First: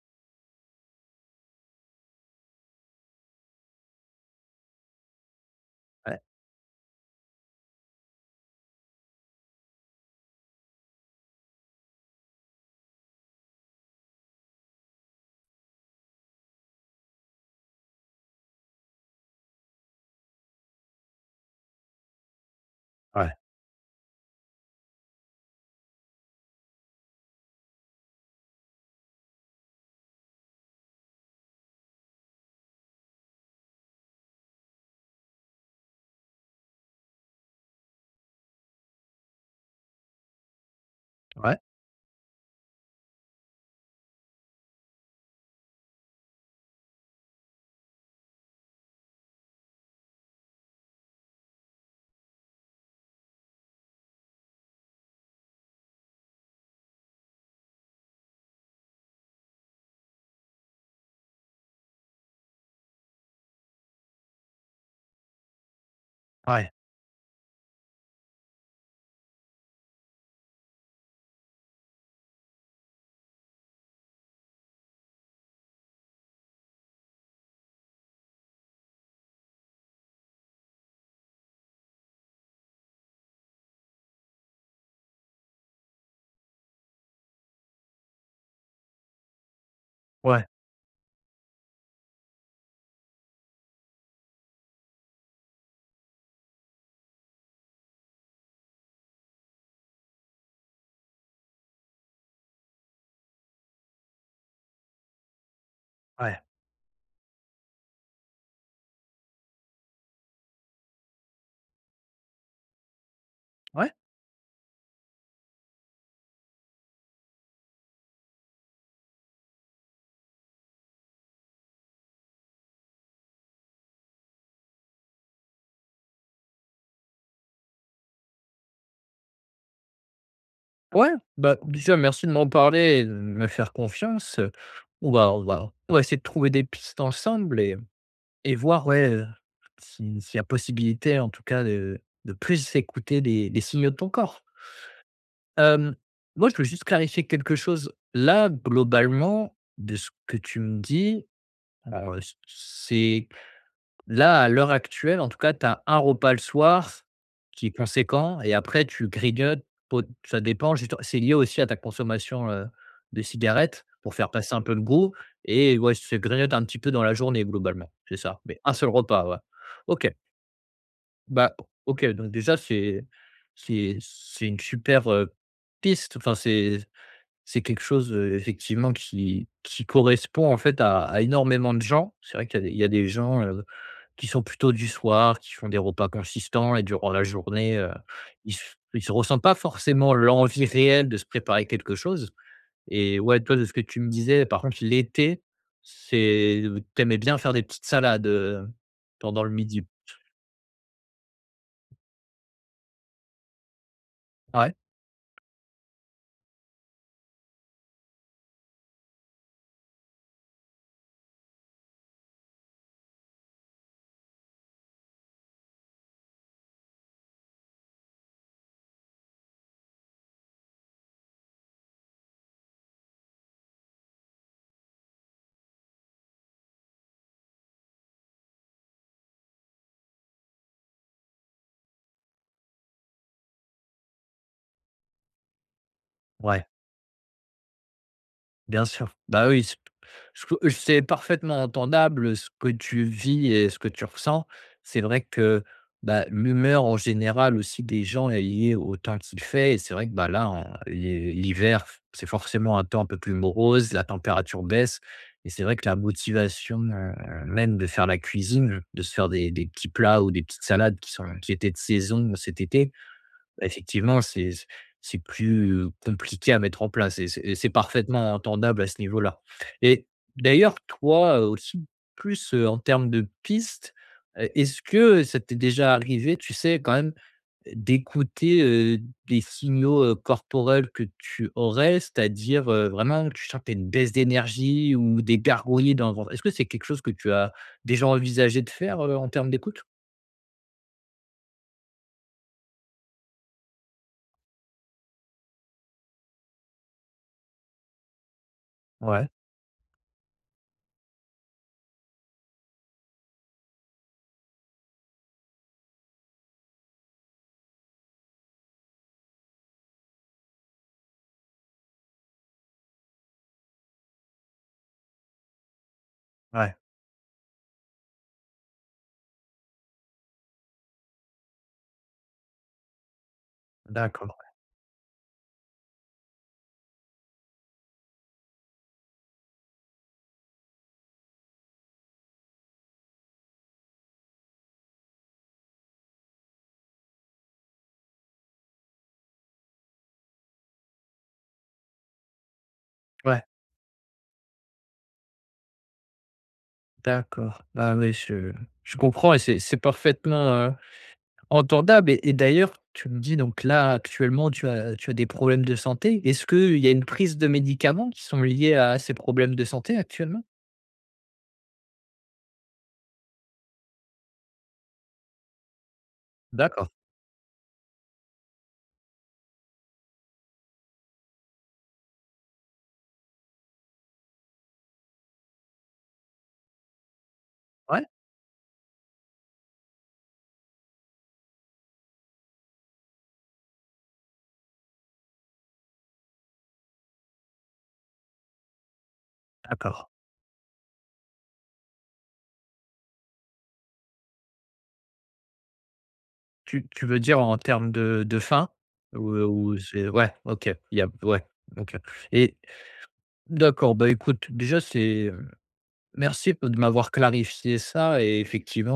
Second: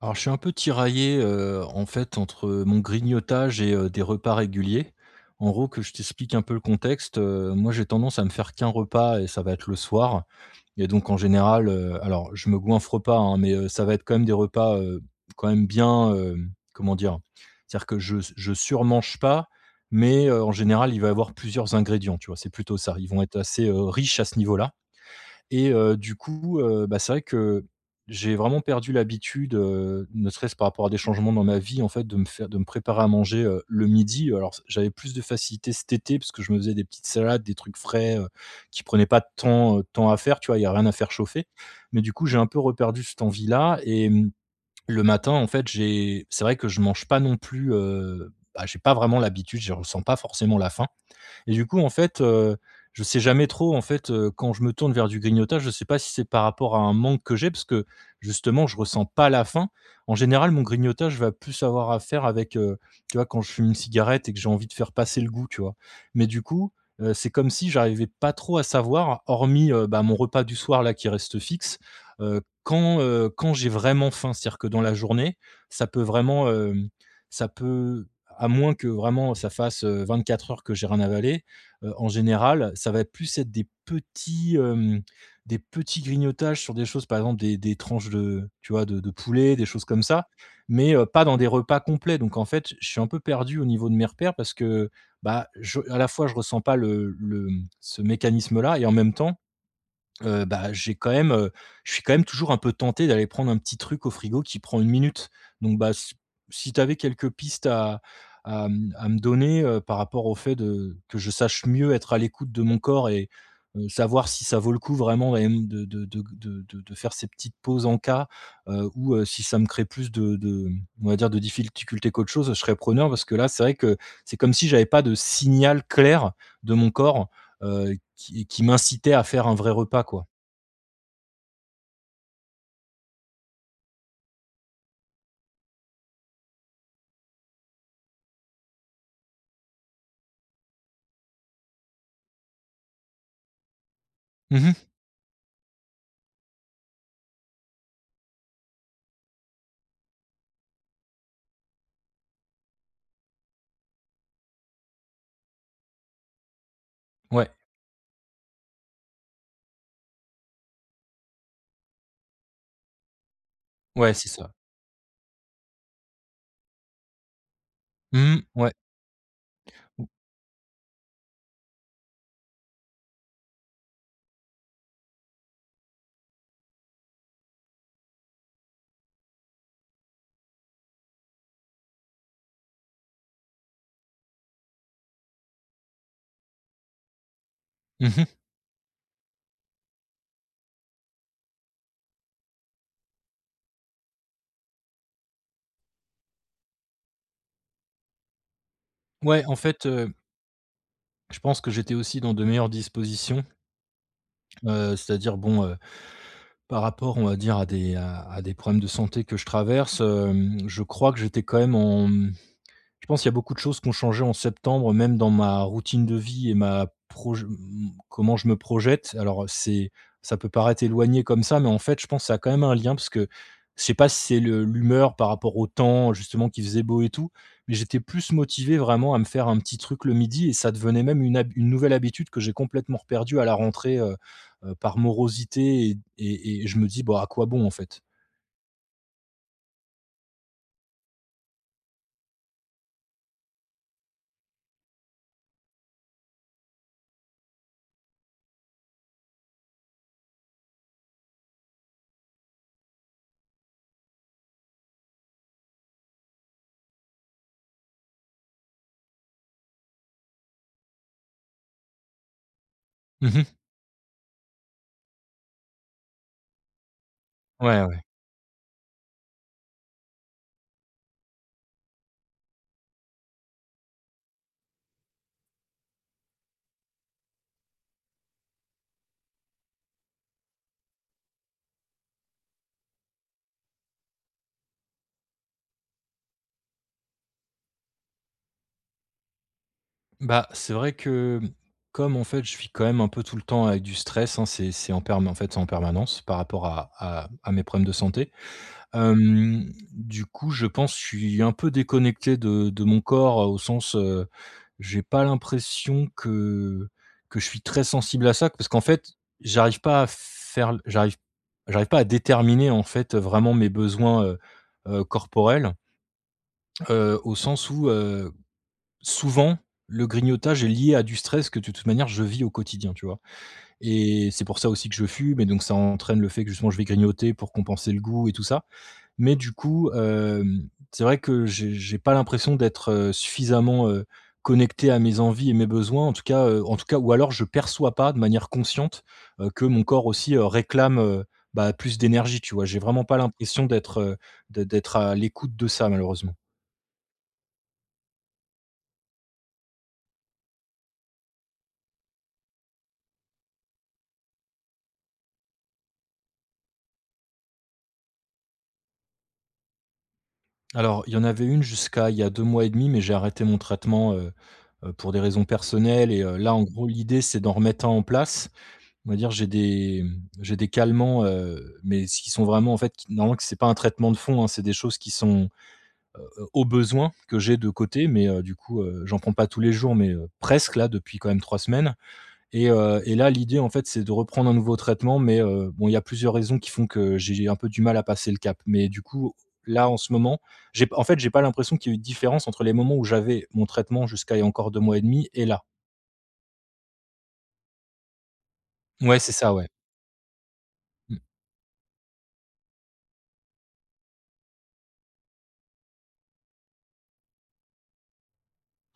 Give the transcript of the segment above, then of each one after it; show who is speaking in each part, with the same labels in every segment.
Speaker 1: Alors je suis un peu tiraillé, heu, en fait entre, heu, mon grignotage et heu, des repas réguliers. En gros que je
Speaker 2: Ouais.
Speaker 1: t'explique un peu le contexte, heu, moi j'ai tendance à me faire que 1 repas, heu, et ça va être le soir et donc en général, heu, alors je me goinffre pas, hein, mais, heu ça va être quand même des repas quand même bien, hem, comment dire? C'est à dire que je s je surmange pas mais, heu, en général il va avoir plusieurs ingrédients, tu vois? C'est plutôt ça, ils vont
Speaker 2: Ouais.
Speaker 1: être, heu, assez riches à ce niveau là et heu, du coup heu, bah, c'est vrai, que, j'ai vraiment perdu l'habitude ,heu, ne serait-ce par rapport à des changements dans ma vie en fait de me fai de me préparer à manger, heu, le midi alors s j'avais plus de facilité cet été parce que je me faisais des salades des trucs frais, heu, qui prenaient pas tant de temps à faire, tu vois? Il y a rien à faire chauffer
Speaker 2: Ouais.
Speaker 1: mais du coup j'ai un peu reperdu cette envie là et, mmh, le matin en fait j'ai c'est vrai que je mange pas non plus, heu, bah, j'ai pas vraiment l'habitude je ressens pas forcément la fin et du coup en fait, heu, je sais jamais trop en fait ,heu, quand je me tourne vers du grignotage, je sais pas si c'est par rapport à un manque que j'ai parce que justement je ressens pas la faim. En général mon grignotage je vais plus avoir à faire avec, heu, tu vois quand je fume une cigarette et que j'ai envie de faire passer le goût, tu vois? Mais du
Speaker 2: Ouais.
Speaker 1: coup, heu, c'est comme si j'arrivais pas trop à savoir hormis, heu, bah, mon repas du soir là qui reste fixe, heu, quand, heu, quand j'ai vraiment faim? C'est a dire dans la journée ça peut vraiment, hem, ça peut à moins que vraiment ça fasse, heu, 24 heures que j'ai rien avalé, heu, en général ça va être plus être des petits hem, des petits grignotages sur des choses par exemple des des tranches de tu vois de de poulet des choses comme ça
Speaker 2: Ouais.
Speaker 1: mais, heu, pas dans des repas complets donc en fait, je suis un peu perdu au niveau de mes repères parce que, bah, je à la fois je ressens pas le le mmh, ce mécanisme là et en même temps, heu, bah, j'ai quand même heu, je suis quand même toujours un peu tenté d'aller prendre un petit truc au frigo qui prend 1 minute donc bah, c
Speaker 2: Ouais.
Speaker 1: si t'avais quelques pistes à à, mmh à, me donner par rapport au fait de que je sache mieux être à l'écoute de mon corps et et
Speaker 2: Ouais.
Speaker 1: savoir si ça vaut le coup vraiment et hem, de de de g de de faire ces petites pauses encas, heu, ou si ça me crée plus de de mmh, on va dire de difficultés qu'autre chose je serais preneur, parce que là c'est vrai que, c'est comme si j'avais pas de signal clair de mon corps, heu, qui qui m'incitait à faire un vrai repas quoi.
Speaker 2: Ouais, bah, déjà, merci de m'en parler et de me faire confiance, heu, on va on va on va essayer de trouver des pistes ensemble et et voir, ouais, heu, si s'il y a possibilité, en tout cas, de de plus écouter les les signaux de ton corps
Speaker 1: Mmh mh.
Speaker 2: hem, moi, je veux juste clarifier quelque chose, là, globalement de ce que tu me dis, alors, heu, c c'est là, à l'heure actuelle, en tout cas, tu as un repas le soir
Speaker 1: Ouais.
Speaker 2: qui est conséquent et après tu grignotes po ça dépend justement, c'est lié aussi à ta consommation, heu, de cigarettes
Speaker 1: Ouais,
Speaker 2: pour
Speaker 1: c'est
Speaker 2: faire
Speaker 1: ça.
Speaker 2: passer un peu le goût et ouais, se grignote un petit peu dans la journée globalement, c'est
Speaker 1: Mmh
Speaker 2: ça?
Speaker 1: mh,
Speaker 2: Mais
Speaker 1: ouais.
Speaker 2: 1 seul repas, ouais,
Speaker 1: Ou
Speaker 2: OK. Bah, OK, donc déjà, c'est c'est c'est une super, heu, piste, enfin, c'est c'est quelque chose, heu, effectivement qui qui correspond, en fait, à à énormément de gens. C'est vrai qu'il y a d il y a des gens, heu, qui sont plutôt du soir, qui font des repas consistants et durant la journée, heu,
Speaker 1: Mmh mh.
Speaker 2: ils s ils se ressentent pas forcément l'envie réelle de se préparer quelque chose et ouais, toi, de ce que tu me disais par contre l'été, c'est, heu, tu aimais bien faire des petites salades, heu, pendant
Speaker 1: Ouais,
Speaker 2: le
Speaker 1: en
Speaker 2: midi.
Speaker 1: fait, heu je pense que j'étais aussi dans de meilleures dispositions
Speaker 2: Ouais.
Speaker 1: heu, c'est-à-dire, bon, heu, par rapport on va dire à des à à des problèmes de santé que je traverse, hem, je crois que j'étais quand même en, mmh, je pense qu'il y a beaucoup de choses qui ont changé en septembre même dans ma routine de vie et ma proj mmh, mmh, comment je me projette. Alors, heu, c'est ça peut paraître éloigné comme ça mais en fait, je pense ça a quand même un lien parce que je sais pas si c'est le l'humeur par rapport au temps justement qui faisait beau et tout mais j'étais plus motivé vraiment à me faire un petit truc le 12:00 et ça devenait même une hab une nouvelle habitude que j'ai complètement reperdue à la rentrée, heu heu, par morosité et et
Speaker 2: Ouais.
Speaker 1: et je me dis: «Bah, à quoi bon en fait?»
Speaker 2: Bien sûr, bah, oui, c ce que c'est parfaitement entendable ce que tu vis et ce que tu ressens, c'est vrai que, bah, l'humeur en général aussi des gens est liée au temps qu'il fait et c'est vrai que, bah, là, en l'hi l'hiver, f c'est forcément un temps un peu plus morose. La température baisse et c'est vrai que la motivation, heu, même de faire la cuisine, de se faire des des petits plats ou des petites salades qui sont qui étaient de saison cet été,
Speaker 1: Mmh mh.
Speaker 2: beh, effectivement c'est c'est c c'est plus, heu, compliqué à mettre en place et c'est et c'est
Speaker 1: Ouais, ouais.
Speaker 2: parfaitement entendable à ce niveau-là et d'ailleurs, toi, heu, aussi plus, heu, en termes de piste, heu, est-ce que ça t'es déjà arrivé, tu sais, quand même d'écouter, heu, des signaux, heu, corporels que tu aurais? C'est-à-dire, heu, vraiment que tu sens que tu as une baisse d'énergie ou des gargouillis dans le ventre, est-ce que c'est quelque chose que tu as déjà envisagé de faire, heu, en termes d'écoute?
Speaker 1: Bah, c'est vrai que, mmh, comme en fait, je vis quand même un peu tout le temps avec du stress, hein, c'est c'est en perm en fait, c'est en permanence par rapport à à à mes problèmes de santé,
Speaker 2: Ouais.
Speaker 1: hem, du coup, je pense je suis un peu déconnecté de de mon corps, heu, au sens, heu, j'ai pas l'impression que que je suis très sensible à ça. Parce qu'en fait, j'arrive pas à faire l j'arrive j'arrive pas à déterminer, en fait, heu, vraiment mes besoins, heu heu, corporels,
Speaker 2: Ouais.
Speaker 1: heu, au sens où, heu, souvent le grignotage est lié à du stress que de toute manière je vis au quotidien, tu vois? Et
Speaker 2: D'accord,
Speaker 1: c'est
Speaker 2: ouais.
Speaker 1: pour ça aussi que je fume et donc ça entraîne le fait que justement je vais grignoter pour compenser le goût et tout ça mais du coup, hem, c'est vrai que j'ai j'ai pas l'impression d'être, heu, suffisamment, heu, connecté à mes envies et mes besoins en tout cas, heu, en tout cas ou alors je perçois pas de manière consciente, heu, que mon corps aussi, heu, réclame, heu, bah plus d'énergie, tu vois? J'ai vraiment pas
Speaker 2: Ouais.
Speaker 1: l'impression d'être, heu, de d'être à l'écoute de ça, malheureusement.
Speaker 2: D'accord, bah, ouais, je je comprends et c'est c'est parfaitement, heu, entendable et et d'ailleurs tu me dis donc là, actuellement, tu as tu as des problèmes de santé, est-ce qu'il y a une prise de médicaments qui sont liés à ces problèmes de santé actuellement?
Speaker 1: Alors, il y en avait une jusqu'à il y a 2 mois et 1/2 mais j'ai arrêté mon traitement, heu heu, pour des raisons personnelles et heu, là, en gros,
Speaker 2: D'accord.
Speaker 1: l'idée c'est d'en remettre un en place. On va dire j'ai des, mmh, j'ai des calmants, heu, mais s'ils sont vraiment en fait, qui normalement que c'est pas un traitement de fond, hein, c'est des choses qui sont, heu heu, au besoin que j'ai de
Speaker 2: Ouais.
Speaker 1: côté mais heu, du coup, heu, j'en prends pas tous les jours mais heu, presque-là depuis quand même 3 semaines et heu et là, l'idée, en fait, c'est de reprendre un nouveau traitement mais heu, bon, il y a plusieurs raisons qui font que j'ai j'ai un peu du mal à passer le cap. Mais du coup, là, en
Speaker 2: D'accord.
Speaker 1: ce moment j'ai p en fait, j'ai pas l'impression qu'il y ait eu de différence entre les moments où j'avais mon traitement jusqu'à il y a encore 2 mois et 1/2 et là.
Speaker 2: Tu tu veux dire en termes de de faim,
Speaker 1: Ouais
Speaker 2: ou,
Speaker 1: c'est
Speaker 2: heu,
Speaker 1: ça ouais.
Speaker 2: ou, heu, c'est ouais, OK. Il y a
Speaker 1: Mmh.
Speaker 2: ouais, OK. Et, d'accord, bah, écoute déjà c'est, heu, merci b de m'avoir clarifié ça et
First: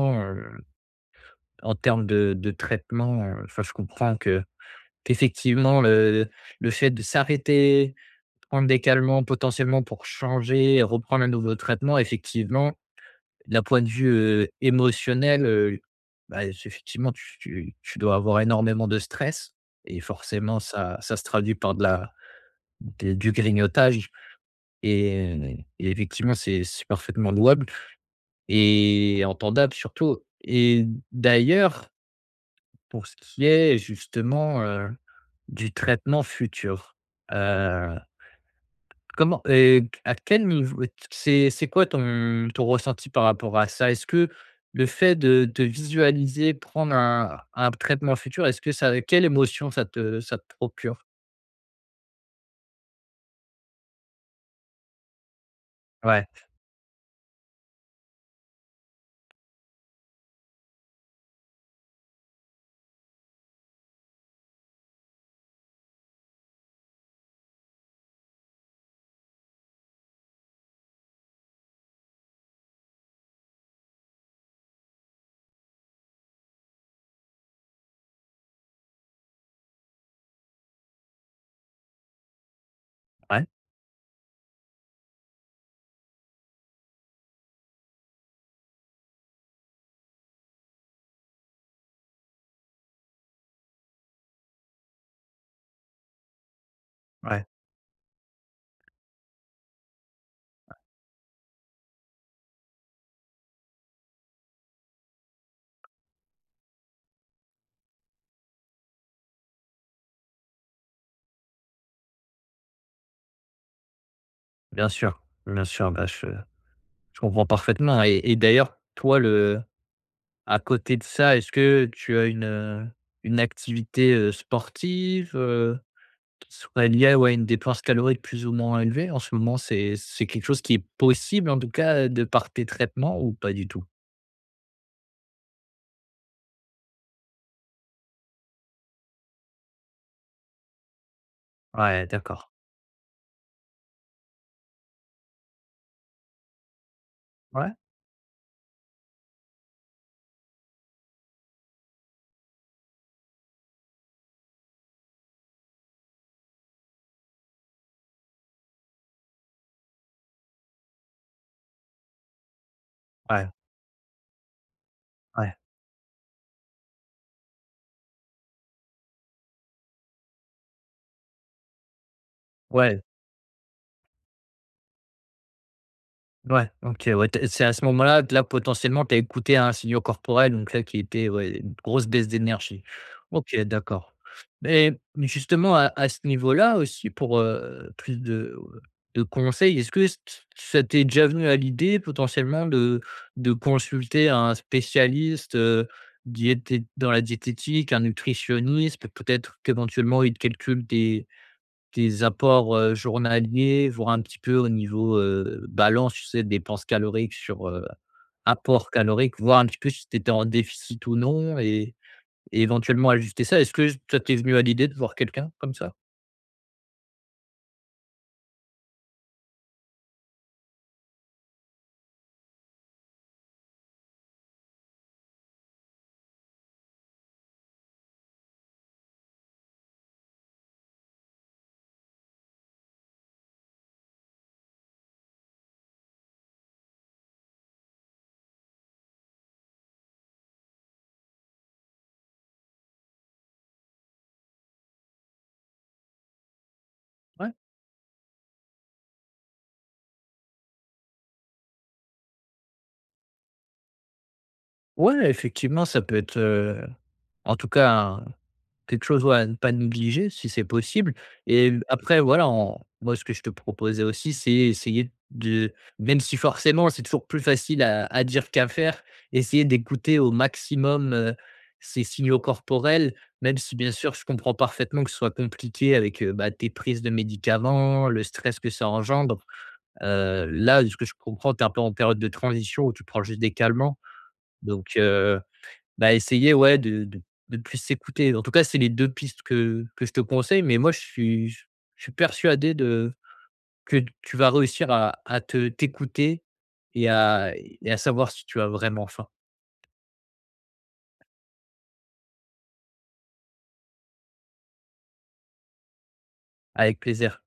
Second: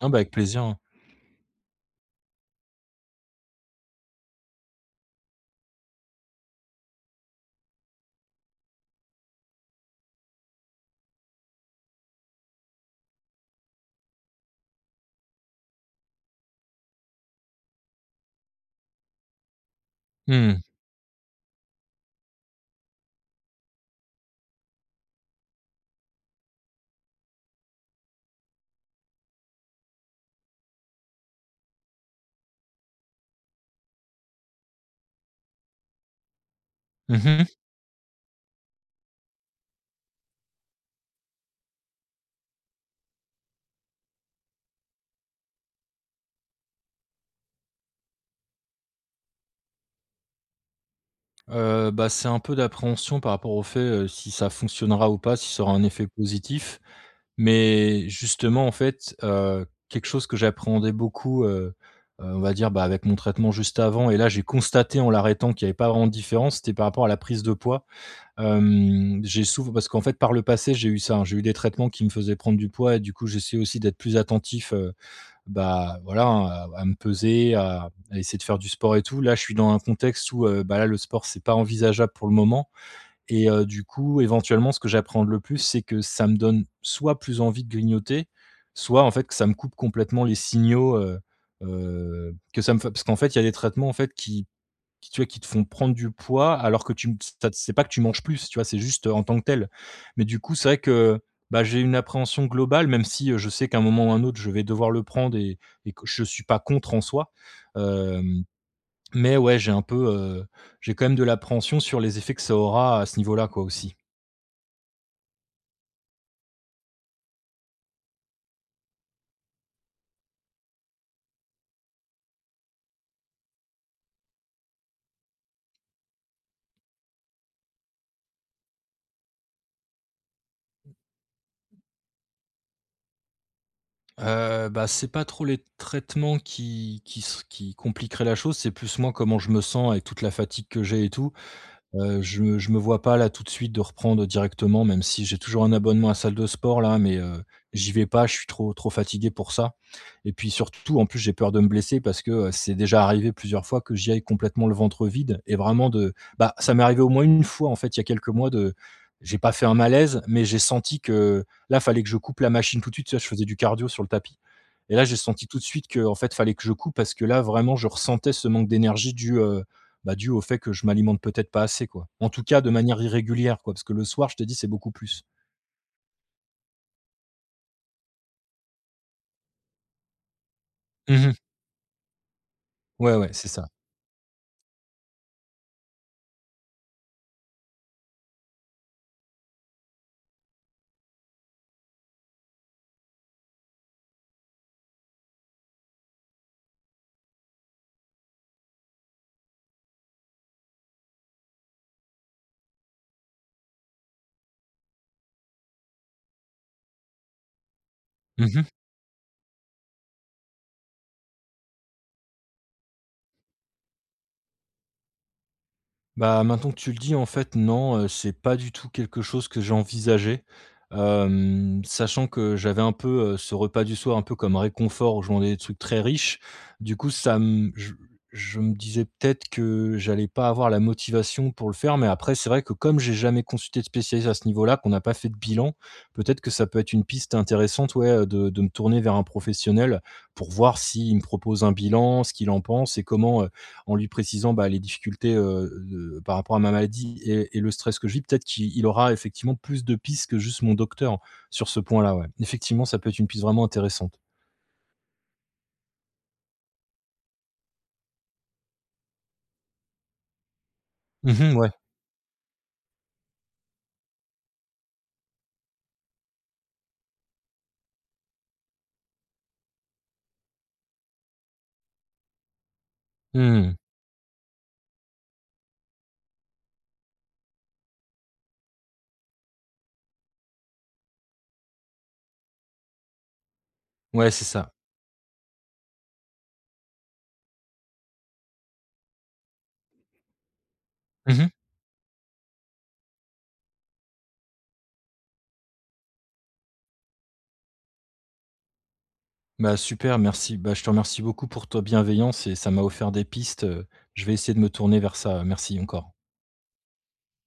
Speaker 1: Ah bah, avec
Speaker 2: heu,
Speaker 1: plaisir hein.
Speaker 2: en termes de de traitement, heu, enfin, je comprends que qu'effectivement le le fait de s'arrêter, prendre des calmants potentiellement pour changer, reprendre un nouveau traitement effectivement, d'un point de vue, heu, émotionnel heu, bah, c'est effectivement tu tu tu dois avoir énormément de stress et
Speaker 1: Mmh
Speaker 2: forcément
Speaker 1: mh.
Speaker 2: ça ça se traduit par de la d du grignotage et et effectivement c'est c'est parfaitement louable et entendable surtout et d'ailleurs pour ce qui est justement, heu, du traitement futur,
Speaker 1: Mmh mh.
Speaker 2: heu, comment et à quel niveau t c'est c'est quoi ton ton ressenti par rapport à ça? Est-ce que le fait de de visualiser prendre un un traitement futur, est-ce que ça quelle émotion ça te ça te procure?
Speaker 1: Heu, bah, c'est un peu d'appréhension par rapport au fait, heu, si ça fonctionnera ou pas si ça aura un effet
Speaker 2: Ouais.
Speaker 1: positif, mais justement, en fait, heu, quelque chose que j'appréhendais beaucoup, heu heu, on va dire, bah, avec mon traitement juste avant et là j'ai constaté en l'arrêtant qu'il y avait pas vraiment de différence, c'était par rapport à la prise de poids, hem, j'ai souvent parce qu'en fait par le passé, j'ai eu ça, hein, j'ai eu des traitements qui me faisait prendre du poids et du coup, j'essaie aussi d'être plus attentif, heu, bah, voilà, hein, à à me peser, à à essayer de faire du sport et tout. Là, je suis dans un contexte où, bah, là, le sport c'est pas envisageable pour le moment
Speaker 2: Ouais.
Speaker 1: et heu, du coup, éventuellement ce que j'appréhende le plus c'est que ça me donne soit plus envie de grignoter soit, en fait, ça me coupe complètement les signaux, heu heu, que ça me fait parce qu'en fait, il y a des traitements, en fait, qui qui, tu vois, qui te font prendre du poids alors que tu m s
Speaker 2: Ouais.
Speaker 1: tu as C'est pas que tu manges plus, tu vois? C'est juste, heu, en tant que tel, mais du coup c'est vrai que, heu, bah, j'ai une appréhension globale même si, heu, je sais qu'à un moment ou un autre je vais devoir le prendre et et que je suis pas contre en soi, hem, mais ouais, j'ai un peu, heu, j'ai quand même de l'appréhension sur les effets que ça aura à ce niveau-là, quoi, aussi.
Speaker 2: Bien sûr, bien sûr, bah, je je comprends parfaitement et et d'ailleurs, toi, le à côté de ça, est-ce que tu as une, heu, une activité, heu, sportive, heu, qui soit liée, ouais, à une dépense calorique plus ou moins élevée? En ce moment, c'est c'est quelque chose qui est possible en tout cas de par tes traitements ou pas du tout?
Speaker 1: Heu, bah, c'est pas trop les traitements qui qui se qui compliqueraient la chose, c'est plus, moi, comment je me sens avec toute la fatigue que j'ai et tout,
Speaker 2: Ouais,
Speaker 1: heu, je
Speaker 2: d'accord.
Speaker 1: me je me vois pas là, tout de suite, de reprendre directement, même si j'ai toujours un abonnement à salle de sport-là mais heu,
Speaker 2: Ouais.
Speaker 1: j'y vais pas, je suis trop trop fatigué pour ça, et puis surtout en plus, j'ai peur de me blesser parce que, heu, c'est déjà arrivé plusieurs fois que j'y aille complètement le ventre vide et vraiment de bah, ça m'est arrivé au moins 1 fois, en fait, il y a quelques mois de j'ai pas fait un malaise, mais j'ai senti que là, fallait que je coupe la machine tout de suite, tu vois? Je faisais
Speaker 2: Ouais.
Speaker 1: du cardio sur le tapis, et là, j'ai senti
Speaker 2: Ouais.
Speaker 1: tout de suite qu'en fait, fallait que je coupe parce que là, vraiment, je ressentais ce manque d'énergie dû, heu, bah, dû au fait que je m'alimente peut-être pas assez, quoi, en tout cas de
Speaker 2: Ouais.
Speaker 1: manière irrégulière, quoi, parce que le soir je te dis, c'est beaucoup plus.
Speaker 2: Ouais, OK, ouais, tu es c'est à ce moment-là que là, potentiellement, tu as écouté un signaux corporel, donc là, qui
Speaker 1: Mmh
Speaker 2: était,
Speaker 1: mh.
Speaker 2: ouais, une grosse baisse d'énergie.
Speaker 1: Ouais, ouais. C'est
Speaker 2: OK,
Speaker 1: ça.
Speaker 2: d'accord. Mais mais justement, à à ce niveau-là aussi, pour, heu, plus de, heu, de conseils, est-ce que ç t ça t'est déjà venu à l'idée, potentiellement, de de consulter un spécialiste, heu, diété dans la diététique? Un nutritionniste? Peut-être qu'éventuellement il te calcule tes tes apports, heu, journaliers, voire un petit peu au niveau, heu, balance, tu sais? Dépenses caloriques sur, heu,
Speaker 1: Mmh mh.
Speaker 2: apports caloriques, voir un petit peu si tu étais en déficit ou non et et éventuellement ajuster ça? Est-ce que ça t'es venu à l'idée de voir quelqu'un comme ça?
Speaker 1: Bah, maintenant que tu le dis, en fait, non, heu, c'est pas du tout quelque chose que j'ai envisagé, hem, sachant que j'avais un peu, heu, ce repas du soir un peu comme réconfort où je mangeais des trucs très riches, du coup, ça m je je me disais peut-être que j'allais pas avoir la motivation pour le faire mais après c'est vrai que comme j'ai jamais consulté de spécialiste à ce niveau-là, qu'on a pas fait de bilan, peut-être que ça peut être une piste intéressante, ouais, heu, de de me tourner vers un professionnel pour voir s'il me propose un bilan, ce qu'il en pense et comment, heu, en lui précisant, bah, les difficultés, heu, de par rapport à ma maladie
Speaker 2: Ouais.
Speaker 1: et et le stress que je vis, peut-être qu'i il aura effectivement plus de pistes que juste mon docteur sur ce point-là, ouais. Effectivement, ça peut être une piste vraiment intéressante.
Speaker 2: Ouais, effectivement, ça peut être, heu en tout cas, un quelque chose, ouais, à pas négliger, si c'est possible
Speaker 1: Mmh mh.
Speaker 2: et
Speaker 1: Ouais.
Speaker 2: l après, voilà, on moi, ce que je te proposais aussi c'est essayer de- même si forcément c'est toujours plus facile à à dire qu'à faire- essayer d'écouter au maximum, heu, ces signaux corporels,
Speaker 1: Mmh
Speaker 2: même
Speaker 1: mh,
Speaker 2: si
Speaker 1: mmh.
Speaker 2: bien sûr je comprends parfaitement que ce soit compliqué avec, heu, bah, tes prises de médicaments, le stress que ça engendre, heu, là, de ce que je comprends, tu es un peu en période de transition ou tu prends juste des calmants
Speaker 1: Ouais, c'est ça.
Speaker 2: donc, heu, bah, essayer, ouais, de de de plus s'écouter, en tout cas, c'est les 2 pistes que que je te conseille mais moi, je
Speaker 1: Mmh
Speaker 2: suis
Speaker 1: mh.
Speaker 2: je suis persuadé de que tu vas réussir à à te t'écouter et à et à savoir si tu as vraiment faim.
Speaker 1: Bah, super, merci. Bah, je te remercie beaucoup pour ta bienveillance et ça m'a offert des pistes, heu, je vais essayer de me tourner vers ça, heu, merci encore.
Speaker 2: Avec plaisir.